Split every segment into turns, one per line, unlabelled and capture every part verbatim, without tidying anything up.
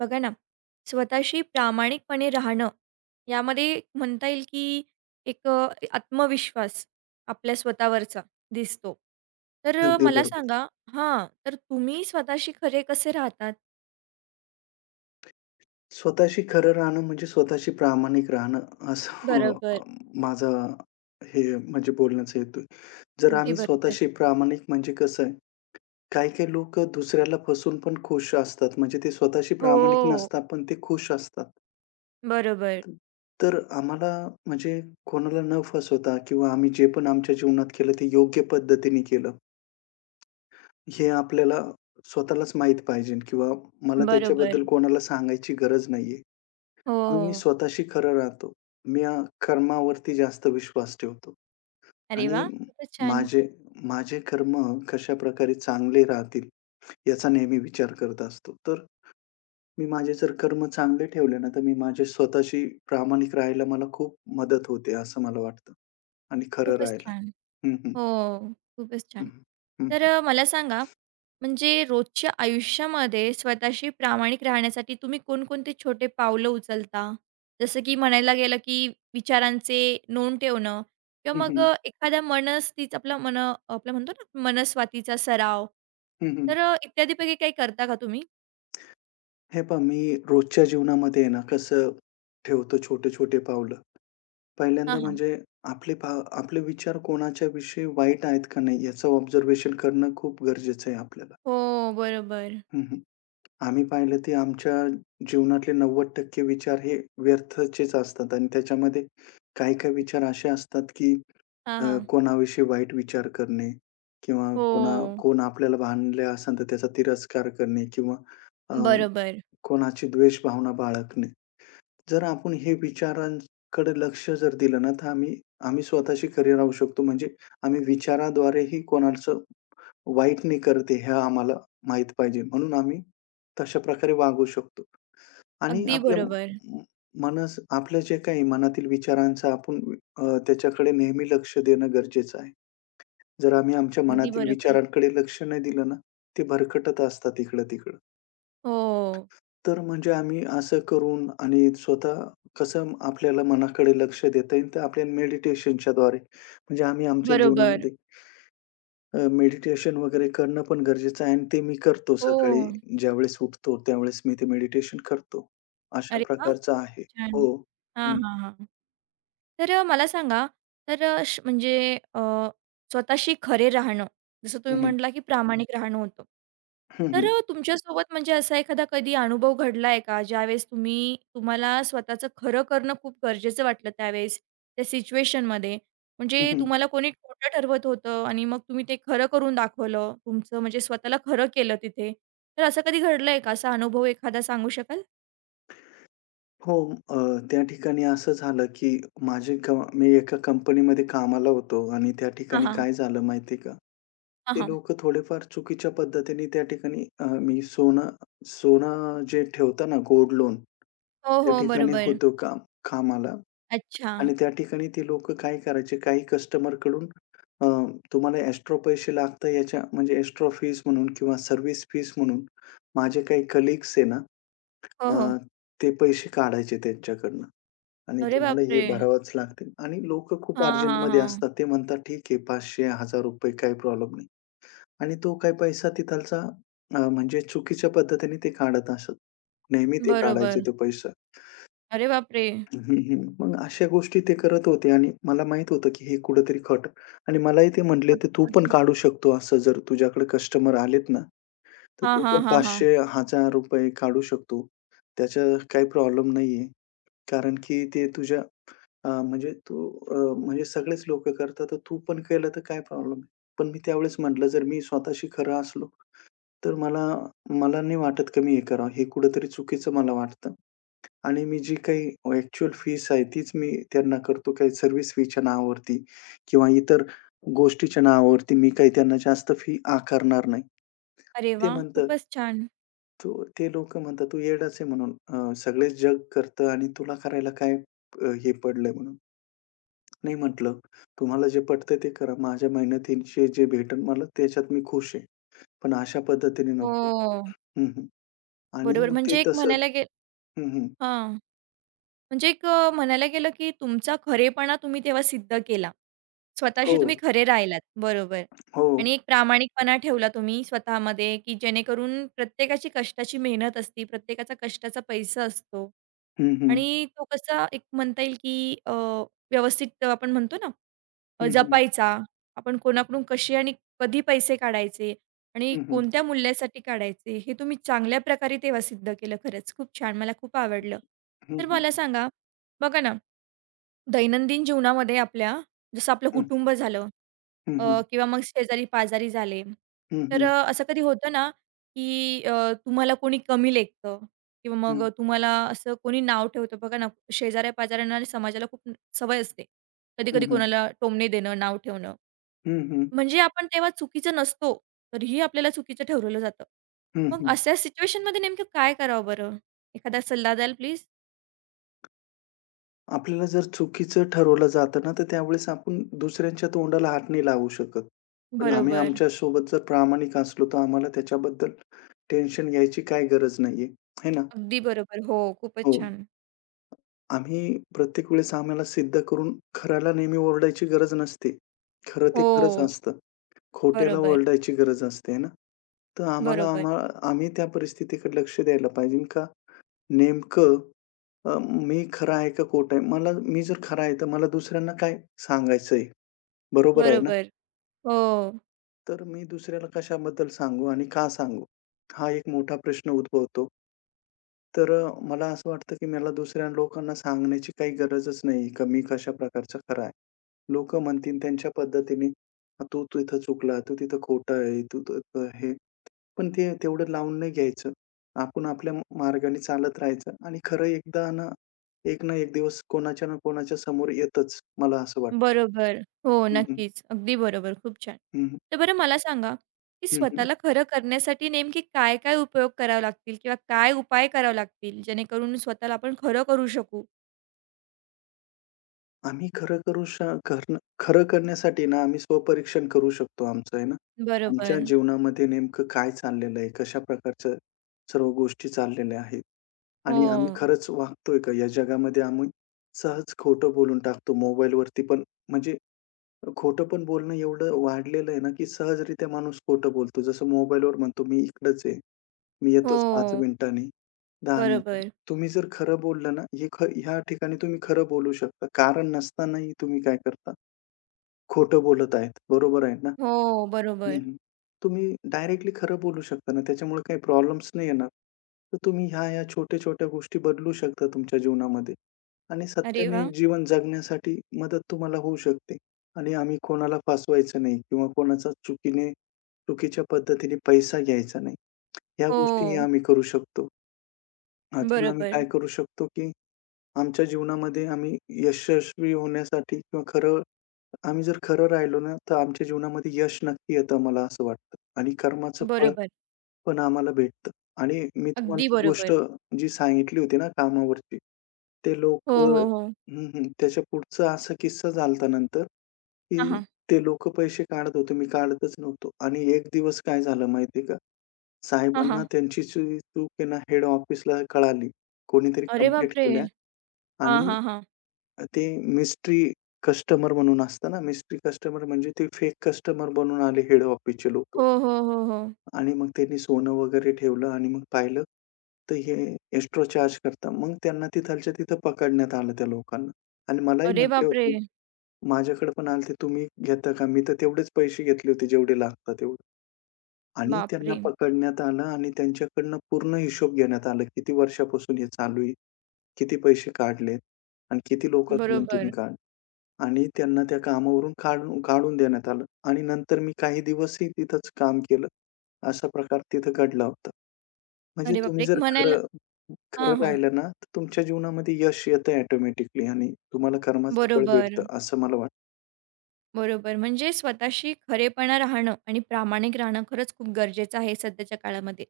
बघा ना, स्वतःशी प्रामाणिकपणे राहणं, यामध्ये म्हणता येईल की एक अ, आत्मविश्वास आपल्या स्वतःवरचा दिसतो. तर अ,
अगदी
मला
बरोबर.
सांगा हां, तर तुम्ही स्वतःशी खरे कसे राहतात?
स्वतःशी खरं राहणं म्हणजे स्वतःशी प्रामाणिक राहणं असं, अ,
बरोबर.
माझा हे म्हणजे बोलण्याचा हेतू आहे. जर
अगदी
आम्ही
बरोबर.
स्वतःशी प्रामाणिक म्हणजे कसं आहे, काही-काही लोकं दुसऱ्याला फसवून पण खुश असतात. म्हणजे ते स्वतःशी
हो.
प्रामाणिक नसतात, पण ते खुश असतात.
बरोबर.
त तर आम्हाला म्हणजे कोणाला न फसवता किंवा आम्ही जे पण आमच्या जीवनात केलं ते योग्य पद्धतीने केलं, हे आपल्याला स्वतःलाच माहीत पाहिजे किंवा मला
बरोबर.
त्याच्याबद्दल कोणाला सांगायची गरज नाहीये.
हो.
आणि मी स्वतःशी खरं राहतो. मी अ, कर्मावरती जास्त विश्वास ठेवतो
अरे
आणि
वाह! खूपच छान.
माझे माझे कर्म कशाप्रकारे चांगले राहतील याचा नेहमी विचार करत असतो. तर मी माझे जर कर्म चांगले ठेवले ना, तर मी माझ्या स्वतःशी प्रामाणिक राहायला मला खूप मदत होते असं मला वाटतं आणि खरं
खूपच
राहायला.
छान.
हं, हं.
हो, खूपच
हं,
छान.
हं.
तर अ, मला सांगा म्हणजे रोजच्या आयुष्यामध्ये स्वतःशी प्रामाणिक राहण्यासाठी तुम्ही कोणकोणते छोटे पावलं उचलता? जसं की म्हणायला गेलं, की विचारांचे नोंद ठेवणं किंवा
हं,
मग
हं.
अ, एखाद्या मनस्थितीचा आपला मन आपलं म्हणतो ना मनस्वातीचा सराव.
हं, हं.
तर अ, इत्यादीपैकी काही करता का तुम्ही?
हे पहा मी रोजच्या जीवनामध्ये आहे ना, कसं ठेवतो छोटे-छोटे पावलं.
हां,
पहिल्यांदा
हां.
म्हणजे आपले भाव आपले विचार कोणाच्याविषयी वाईट आहेत का नाही याचं ऑब्झर्वेशन करणं खूप गरजेचं आहे आपल्याला.
हो, बरोबर.
हं, हं. आम्ही पाहिलं ते आमच्या जीवनातले नव्वद टक्के विचार हे व्यर्थचेच असतात आणि त्याच्यामध्ये काही-काही विचार असे असतात, की
हां,
अ,
हां.
कोणाविषयी वाईट विचार करणे किंवा
हो.
कोणा कोण आपल्याला भांडले असेल तर त्याचा तिरस्कार करणे किंवा अ,
बरोबर.
कोणाची द्वेष भावना बाळगणे. जर आपण हे विचारांकडे लक्ष जर दिलं ना, तर आम्ही आम्ही स्वतःशी खरे राहू शकतो. म्हणजे आम्ही विचाराद्वारेही कोणाचं वाईट नाही करते आहे, हे आम्हाला माहीत पाहिजे. म्हणून आम्ही तशा प्रकारे वागू शकतो. आणि
अगदी
आपल्या
बरोबर.
म मनस आपल्या जे काही मनातील विचारांचा आपण, अ, त्याच्याकडे नेहमी लक्ष देणं गरजेचं आहे. जर आम्ही आमच्या
अगदी
मनातील
बरोबर.
विचारांकडे लक्ष नाही दिलं ना, ते भरकटत असतात इकडं-तिकडं.
हो.
तर म्हणजे आम्ही असं करून आणि स्वतः कसं आपल्याला मनाकडे लक्ष देता येईल, तर आपल्या मेडिटेशनच्या द्वारे. म्हणजे आम्ही आमच्या
बरोबर.
जीवनामध्ये अ, मेडिटेशन वगैरे करणं पण गरजेचं आहे आणि ते मी करतो
हो.
सकाळी ज्यावेळेस उठतो, त्यावेळेस मी ते मेडिटेशन करतो. अशा
अरे वाह!
प्रकारचं आहे.
छान.
हो.
हां,
हं,
हां, हां. तर अ, मला सांगा, तर अ, श म्हणजे अ, स्वतःशी खरे राहणं, जसं
हं,
तुम्ही
हं.
म्हटला, की प्रामाणिक राहणं होतं.
हं,
तर
हं.
अ, तुमच्यासोबत म्हणजे असा एखादा कधी अनुभव घडलाय का, ज्यावेळेस तुम्ही तुम्हाला स्वतःचं खरं करणं खूप गरजेचं वाटलं त्यावेळेस, त्या सिच्युएशनमध्ये? म्हणजे
हं,
तुम्हाला कोणी खोटं ठरवत होतं आणि मग तुम्ही ते खरं करून दाखवलं, तुमचं म्हणजे स्वतःला खरं केलं तिथे. तर असं कधी घडलंय का? असा अनुभव एखादा सांगू शकाल?
हो. अ, त्या ठिकाणी असं झालं, की माझे क मी एका कंपनीमध्ये कामाला होतो आणि त्या
हां,
ठिकाणी
हां.
काय झालं माहिती का?
हां,
ते
हां.
लोकं थोडेफार चुकीच्या पद्धतीने त्या ठिकाणी, अ, मी सोनं सोनं जे ठेवता ना गोल्ड लोन,
हो,
त्या
हो.
ठिकाणी
बरोबर.
होतो काम कामाला
अच्छा.
आणि त्या ठिकाणी ते लोकं काय करायचे, काही कस्टमरकडून अ, तुम्हाला एक्स्ट्रा पैसे लागतात याच्या म्हणजे एक्स्ट्रा फीज म्हणून किंवा सर्व्हिस फीज म्हणून माझे काही कलीग्स आहे ना,
हो,
अ,
हो.
ते पैसे काढायचे त्यांच्याकडनं आणि
अरे
तुम्हाला हे
बापरे!
भरावंच लागतील आणि लोकं खूप
हां, हां,
अर्जंटमध्ये
हां.
असतात. ते म्हणतात, "ठीक आहे ₹पाचशे रुपये, ₹एक हजार रुपये काही प्रॉब्लेम नाही." आणि तो काही पैसा तिथालचा, अ, म्हणजे चुकीच्या पद्धतीने ते काढत असत. नेहमी ते काढायचे
बरोबर.
तो पैसा.
अरे बापरे!
हं, हं. मग अशा गोष्टी ते करत होते आणि मला माहीत होतं, की हे कुठेतरी खट, आणि मलाही ते म्हटले होते, "तू पण
पटकन.
काढू शकतो असं जर तुझ्याकडे कस्टमर आलेत ना, तर
हां,
तू पण
हां, हां, हां.
पाचशे, एक हजार रुपये काढू शकतो. त्याचा काही प्रॉब्लेम नाहीये. कारण की ते तुझ्या अ, म्हणजे तू, अ, म्हणजे सगळेच लोकं करतात, तर तू पण केलं तर काय प्रॉब्लेम आहे?" पण मी त्यावेळेस म्हटलं, "जर मी स्वतःशी खरं असलो, तर मला मला नाही वाटत का मी हे करावं. हे कुठेतरी चुकीचं मला वाटतं आणि मी जी काही ॲक्चुअल फीस आहे तीच मी त्यांना करतो. काही सर्व्हिस फीच्या नावावरती किंवा इतर गोष्टीच्या नावावरती मी काही त्यांना जास्त फी आकारणार नाही."
अरे
ते
वाह!
म्हणतात,
खूपच छान.
"तू ते लोकं म्हणतात, "तू येडाच आहे म्हणून, अ, सगळेच जग करतं आणि तुला करायला काय, अ, हे पडलंय म्हणून." नाही म्हटलं, "तुम्हाला जे पटतं ते करा. माझ्या मेहनतीचे जे भेटेल मला त्याच्यात मी खुश आहे. पण अशा पद्धतीने नको."
हो.
हं, हं. आणि
बरोबर.
मग ते
म्हणजे एक
तसं.
म्हणायला गे
हं, हं.
हां. म्हणजे एक अ, म्हणायला गेलं की तुमचा खरेपणा तुम्ही तेव्हा सिद्ध केला. स्वतःशी
हो,
तुम्ही खरे राहिलात. बरोबर.
हो.
आणि एक प्रामाणिकपणा ठेवला तुम्ही स्वतःमध्ये की जेणेकरून प्रत्येकाची कष्टाची मेहनत असते, प्रत्येकाचा कष्टाचा पैसा असतो.
हं, हं.
आणि तो कसा एक म्हणता येईल, की अ, व्यवस्थित आपण म्हणतो ना, अ,
हं, हं.
जपायचा. आपण कोणाकडून कसे आणि कधी पैसे काढायचे आणि
हं, हं.
कोणत्या मूल्यासाठी काढायचे, हे तुम्ही चांगल्या प्रकारे तेव्हा सिद्ध केलं. खरंच खूप छान. मला खूप आवडलं.
हं,
तर
हं.
मला सांगा, बघा ना, दैनंदिन जीवनामध्ये आपल्या जसं आपलं कुटुंब झालं,
हं, हं,
अ,
हं.
किंवा मग शेजारी-पाजारी झाले.
हं,
तर
हं.
अ, असं कधी होतं ना, की अ, तुम्हाला कोणी कमी लेखतं किंवा
हं,
मग तुम्हाला असं कोणी नाव ठेवतं बघा ना, शेजाऱ्या-पाजाऱ्यांना आणि समाजाला खूप सवय असते.
हं,
कधी-कधी
हं.
कोणाला टोमणे देणं, नाव ठेवणं.
हं, हं.
म्हणजे आपण तेव्हा चुकीचं नसतो, तरीही आपल्याला चुकीचं ठरवलं जातं.
हं,
मग
हं.
अशा सिच्युएशनमध्ये नेमकं काय करावं बरं? एखादा सल्ला द्याल प्लीज?
आपल्याला जर चुकीचं ठरवलं जातं ना, तर त्यावेळेस आपण दुसऱ्यांच्या तोंडाला हात नाही लावू शकत. पण आम्ही
बरोबर.
आमच्यासोबत जर प्रामाणिक असलो, तर आम्हाला त्याच्याबद्दल टेन्शन घ्यायची काही गरज नाहीये, है ना?
अगदी बरोबर. हो, खूपच
हो.
छान.
आम्ही प्रत्येक वेळेस आम्हाला सिद्ध करून खऱ्याला नेहमी ओरडायची गरज नसते. खरं ते खरंच
हो.
असतं. खोट्याला
बरोबर,
ओरडायची गरज असते ना. तर आम्हाला
बरोबर,
आम्हा आम्ही त्या परिस्थितीकडे लक्ष द्यायला पाहिजे का नेमकं, अ, मी खरा आहे का खोटा आहे? मला मी जर खरा आहे, तर मला दुसऱ्यांना काय सांगायचंय? बरोबर आहे ना?
बरोबर. हो.
तर मी दुसऱ्याला कशाबद्दल सांगू आणि का सांगू? हा एक मोठा प्रश्न उद्भवतो. तर अ, मला असं वाटतं, की मला दुसऱ्या लोकांना सांगण्याची काही गरजच नाही, का मी कशा प्रकारचा खरा आहे. लोकं म्हणतील त्यांच्या पद्धतीने, "हा, तू तिथं चुकला, तू तिथं खोटा आहे, तू तर हे," पण ते तेवढं लावून नाही घ्यायचं. आपण आपल्या मार्गाने चालत राहायचं आणि खरं एकदा ना, एक ना एक दिवस कोणाच्या ना कोणाच्या समोर येतच, मला असं वाटतं.
बरोबर. हो,
हं, हं.
नक्कीच. अगदी बरोबर. खूप छान.
हं, हं.
तर बरं मला सांगा, की
हं, हं.
स्वतःला खरं करण्यासाठी नेमकी काय-काय उपयोग करावे लागतील किंवा काय उपाय करावे लागतील, जेणेकरून स्वतःला आपण खरं करू शकू?
आम्ही खरं करू श करणं खरं करण्यासाठी ना आम्ही स्वपरीक्षण करू शकतो आमचं आहे ना. आमच्या
बरोबर.
जीवनामध्ये नेमकं काय चाललेलं आहे, कशा प्रकारच्या सर्व गोष्टी चाललेल्या आहेत
हो.
आणि आम्ही खरंच वागतोय का? या जगामध्ये आम्ही सहज खोटं बोलून टाकतो मोबाईलवरती पण, म्हणजे खोटं पण बोलणं एवढं वाढलेलं आहे ना, की सहजरित्या माणूस खोटं बोलतो. जसं मोबाईलवर म्हणतो, "मी इकडंच आहे. मी
हो.
येतोच पाच मिनिटांनी, दहा मिनिटांनी."
बरोबर.
तुम्ही जर खरं बोललं ना, हे ख ह्या ठिकाणी तुम्ही खरं बोलू शकता. कारण नसतानाही तुम्ही काय करता? खोटं बोलत आहेत. बरोबर आहे ना?
हो,
हं,
बरोबर.
हं. तुम्ही डायरेक्टली खरं बोलू शकता ना, त्याच्यामुळे काही प्रॉब्लेम्स नाही येणार. तर तुम्ही ह्या-ह्या छोट्या-छोट्या गोष्टी बदलू शकता तुमच्या जीवनामध्ये आणि
अरे
सत्याने
वाह!
जीवन जगण्यासाठी मदत तुम्हाला होऊ शकते. आणि आम्ही कोणाला फसवायचं नाही किंवा कोणाचा चुकीने चुकीच्या पद्धतीने पैसा घ्यायचा नाही. ह्या
हो.
गोष्टीही आम्ही करू शकतो. अजून आम्ही
बरोबर.
काय करू शकतो, की आमच्या जीवनामध्ये आम्ही यशस्वी होण्यासाठी, किंवा खरं आम्ही जर खरं राहिलो ना, तर आमच्या जीवनामध्ये यश नक्की येतं मला असं वाटतं आणि कर्माचं फळ
बरोबर.
पण आम्हाला भेटतं. आणि मी तुम्हाला
अगदी
ती गोष्ट
बरोबर.
जी सांगितली होती ना कामावरची, ते लोक
हो,
लोकं
हो, हो.
हं, हं. त्याच्या पुढचा असा किस्सा झाला नंतर,
हां,
की
हां.
ते लोक पैसे काढत होते. मी काढतच नव्हतो आणि एक दिवस काय झालं माहिती का?
हां,
साहेबांना
हां.
त्यांची जी चूक आहे ना हेड ऑफिसला कळाली. कोणीतरी
अरे
कंप्लेंट
बापरे!
केल्या
हां,
आणि
हां, हां.
ते मिस्ट्री कस्टमर म्हणून असतं ना, मिस्ट्री कस्टमर म्हणजे ते फेक कस्टमर बनून आले हेड ऑफिसचे लोकं.
हो, हो, हो, हो.
आणि मग त्यांनी सोनं वगैरे ठेवलं आणि मग पाहिलं, तर हे एक्स्ट्रा चार्ज करता. मग त्यांना तिथालच्या तिथं पकडण्यात आलं त्या लोकांना आणि मलाही
अरे
म्हटले
बापरे!
होते, माझ्याकडे पण आले, "तुम्ही घेता का?" मी तर तेवढेच पैसे घेतले होते जेवढे लागतात तेवढे. आणि त्यांना
बापरे!
पकडण्यात आलं आणि त्यांच्याकडनं पूर्ण हिशोब घेण्यात आला. किती वर्षापासून हे चालू आहे? किती पैसे काढलेत आणि किती लोकांकडून तुम्ही
बरोबर.
काढ, आणि त्यांना त्या कामावरून काढून काढून देण्यात आलं आणि नंतर मी काही दिवसही तिथंच काम केलं. असा प्रकार तिथं घडला होता. म्हणजे
अरे
तुम्ही
बापरे! एक
जर
म्हणायला
खरं खरं
हां, हां.
राहिलं ना, तर तुमच्या जीवनामध्ये यश येतं ऑटोमॅटिकली आणि तुम्हाला कर्माचं फळ
बरोबर,
भेटतं, असं मला वाटतं.
बरोबर. म्हणजे स्वतःशी खरेपणा राहणं आणि प्रामाणिक राहणं खरंच खूप गरजेचं आहे सध्याच्या काळामध्ये.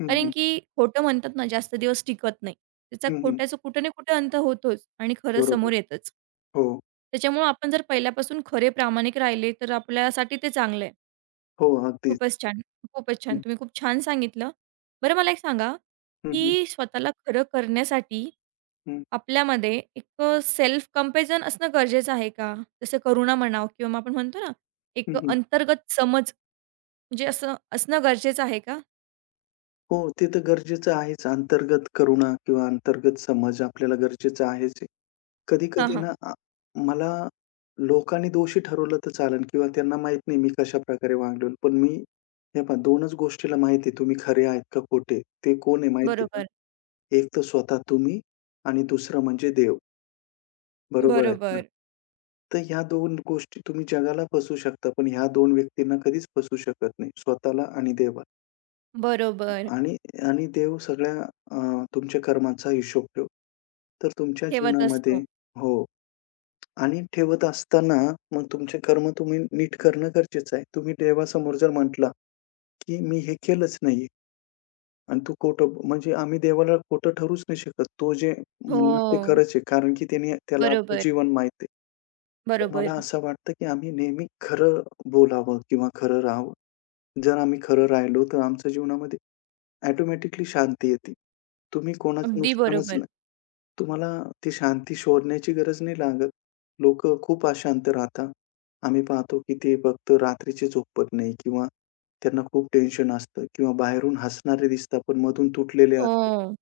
हं,
कारण
हं.
की खोटं म्हणतात ना, जास्त दिवस टिकत नाही. त्याचा
हं, हं.
खोट्याचा कुठे ना कुठे अंत होतोच आणि खरं
बरोबर.
समोर येतच.
हो,
त्याच्यामुळं आपण जर पहिल्यापासून खरे प्रामाणिक राहिले, तर आपल्यासाठी ते चांगलं आहे.
हो. अगदीच.
खूपच छान, खूपच छान.
हं,
तुम्ही खूप छान सांगितलं. बरं मला एक सांगा,
हं, हं.
की स्वतःला खरं करण्यासाठी
हं,
आपल्यामध्ये एक अ, सेल्फ कंपॅरिझन असणं गरजेचं आहे का? जसं करुणा म्हणावं किंवा मग आपण म्हणतो ना,
हं,
एक
हं.
अंतर्गत समज म्हणजे असं असणं गरजेचं आहे का?
हो, ते तर गरजेचं आहेच. अंतर्गत करुणा किंवा अंतर्गत समज आपल्याला गरजेचं आहेच.
हां,
कधी-कधी
हां.
ना, आ मला लोकांनी दोषी ठरवलं तर चालेल किंवा त्यांना माहीत नाही मी कशाप्रकारे वागलो. पण मी, हे पहा दोनच गोष्टीला माहिती आहे तुम्ही खरे आहेत का खोटे. ते कोण आहे माहिती आहे का?
बरोबर,
एक तर स्वतः तुम्ही आणि दुसरं म्हणजे देव. बरोबर आहेत ना?
बरोबर,
तर ह्या दोन गोष्टी तुम्ही जगाला फसवू शकता, पण ह्या दोन व्यक्तींना कधीच फसवू शकत नाही. स्वतःला आणि देवाला.
बरोबर.
आणि आणि देव सगळ्या, अ, तुमच्या कर्माचा हिशोब ठेवतो. तर तुमच्या
ठेवत
जीवनामध्ये,
असतो.
हो. आणि ठेवत असताना मग तुमचे कर्म तुम्ही नीट करणं गरजेचं आहे. तुम्ही देवासमोर जर म्हटला, की "मी हे केलंच नाहीये," आणि तू खोटं म्हणजे आम्ही देवाला खोटं ठरूच नाही शकत. तो जे म्हणणार ते
हो,
खरंच आहे. कारण की त्याने त्याला आपलं
बरोबर,
जीवन माहिती आहे. तर मला
बरोबर.
असं वाटतं, की आम्ही नेहमी खरं बोलावं किंवा खरं राहावं. जर आम्ही खरं राहिलो, तर आमच्या जीवनामध्ये ऑटोमॅटिकली शांती येते. तुम्ही कोणाचं
अगदी
नुकसानच
बरोबर.
नाही. तुम्हाला ती शांती शोधण्याची गरज नाही लागत. लोक खूप अशांत राहतात. आम्ही पाहतो की ते फक्त रात्रीचे झोपत नाही किंवा त्यांना खूप टेन्शन असतं किंवा बाहेरून हसणारे दिसतात, पण मधून तुटलेले असतात.
हो,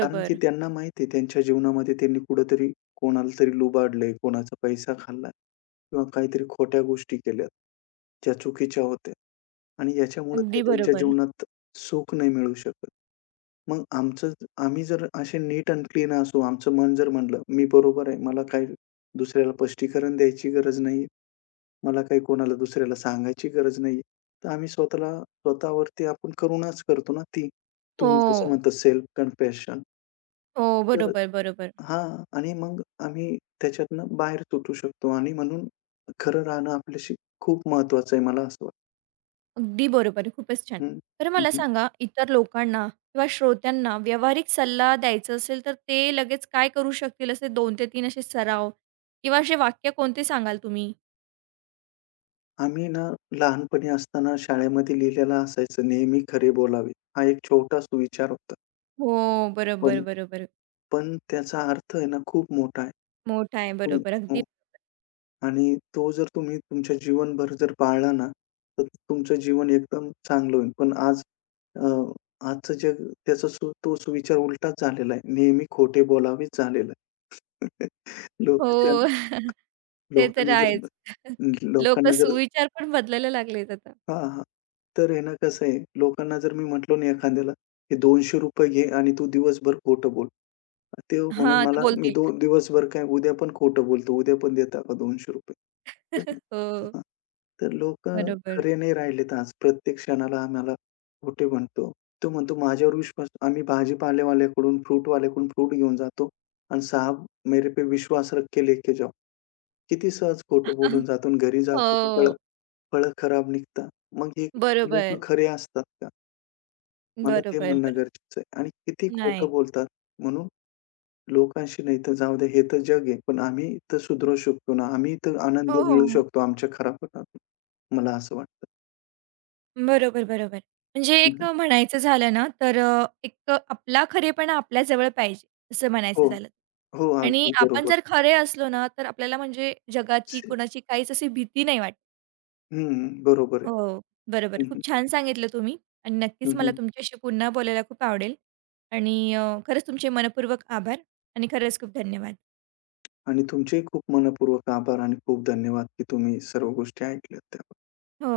कारण की त्यांना माहिती आहे त्यांच्या जीवनामध्ये त्यांनी कुठेतरी कोणाला तरी लुबाडलंय, कोणाचा पैसा खाल्ला किंवा काहीतरी खोट्या गोष्टी केल्यात, ज्या चुकीच्या होत्या आणि याच्यामुळे ते
अगदी
त्यांच्या
बरोबर.
जीवनात सुख नाही मिळू शकत. मग आमचं आम्ही जर असे नीट अँड क्लीन असू, आमचं मन जर म्हणलं, "मी बरोबर आहे. मला काही दुसऱ्याला स्पष्टीकरण द्यायची गरज नाही. मला काही कोणाला दुसऱ्याला सांगायची गरज नाही." तर आम्ही स्वतःला स्वतःवरती आपण करुणाच करतो ना ती.
हो,
तुम्ही जसं म्हणता, सेल्फ कन्फेशन.
हो.
तर
बरोबर, बरोबर.
हां. आणि मग आम्ही त्याच्यातनं बाहेर सुटू शकतो आणि म्हणून खरं राहणं आपल्याशी खूप महत्वाचं आहे मला असं वाटतं.
अगदी बरोबर. खूपच छान.
हं.
तर
हं,
मला
हं.
सांगा इतर लोकांना किंवा श्रोत्यांना व्यावहारिक सल्ला द्यायचा असेल, तर ते लगेच काय करू शकतील असे दोन ते तीन असे सराव किंवा असे वाक्य कोणते सांगाल तुम्ही?
आम्ही ना, लहानपणी असताना शाळेमध्ये लिहिलेलं असायचं, "नेहमी खरे बोलावे." हा एक छोटा सुविचार होता.
हो. बरोबर,
पण
बरोबर.
पण त्याचा अर्थ आहे ना, खूप मोठा आहे.
मोठा आहे.
तुम
बरोबर. अगदी.
हो, आणि तो जर तुम्ही तुमच्या जीवनभर जर पाळला ना, तर तुमचं जीवन एकदम चांगलं होईल. पण आज, अ, आजचं जग त्याचा सु तो सुविचार उलटाच झालेला आहे. नेहमी खोटे बोलावेच झालेला आहे. लोकांच्या
हो. ते तर
लोकांना जर
आहेच. लोकं
लोकांना जर
सुविचार पण बदलायला लागलेत आता.
हां, हां. तर आहे ना कसं आहे, लोकांना जर मी म्हटलो ना एखाद्याला, "हे ₹दोनशे रुपये घे आणि तू दिवसभर खोटं बोल." ते
हां,
म्हणून
आता
मला मी
बोलतील.
दो दिवसभर काय, उद्या पण खोटं बोलतो. उद्या पण देता का ₹दोनशे रुपये? तर
हो.
हां. तर लोकं
बरोबर.
खरे नाही राहिलेत आज. प्रत्येक क्षणाला आम्हाला खोटे म्हणतो. तो म्हणतो माझ्यावर विश्वास, आम्ही भाजीपालेवाल्याकडून, फ्रूटवाल्याकडून फ्रूट घेऊन जातो आणि साहब मेरे पे विश्वास रख के लेके जाओ. किती सहज खोटं बोलून जातो आणि घरी जातो तर फळं
हो.
फळं खराब निघतात. मग हे लोकं
बरोबर.
खरे असतात का? मला ते
बरोबर,
म्हणणं
बरोबर.
गरजेचं आहे आणि किती खोटं
नाही.
बोलतात. म्हणून लोकांशी नाही तर जाऊ द्या, हे तर जग आहे. पण आम्ही तर सुधरू शकतो ना, आम्ही तर
हो,
आनंद मिळू
हो.
शकतो आमच्या खरापणातून. मला असं वाटतं.
बरोबर, बरोबर. म्हणजे एक
हं,
अ, म्हणायचं झालं ना, तर अ, एक अ, आपला खरेपणा आपल्याजवळ पाहिजे, असं
हो,
म्हणायचं झालं.
हो.
आणि
अगदी
आपण
बरोबर.
जर खरे असलो ना, तर आपल्याला म्हणजे जगाची,
से
कोणाची काहीच अशी भीती नाही वाटत.
हं, बरोबर आहे.
हो, बरोबर.
हं,
खूप
हं.
छान सांगितलं तुम्ही आणि नक्कीच मला
हं,
तुमच्याशी पुन्हा बोलायला खूप आवडेल आणि अ, खरंच तुमचे मनःपूर्वक आभार आणि खरंच खूप धन्यवाद.
आणि तुमचेही खूप मनःपूर्वक आभार आणि खूप धन्यवाद की तुम्ही सर्व गोष्टी ऐकल्यात त्याबद्दल.
हो.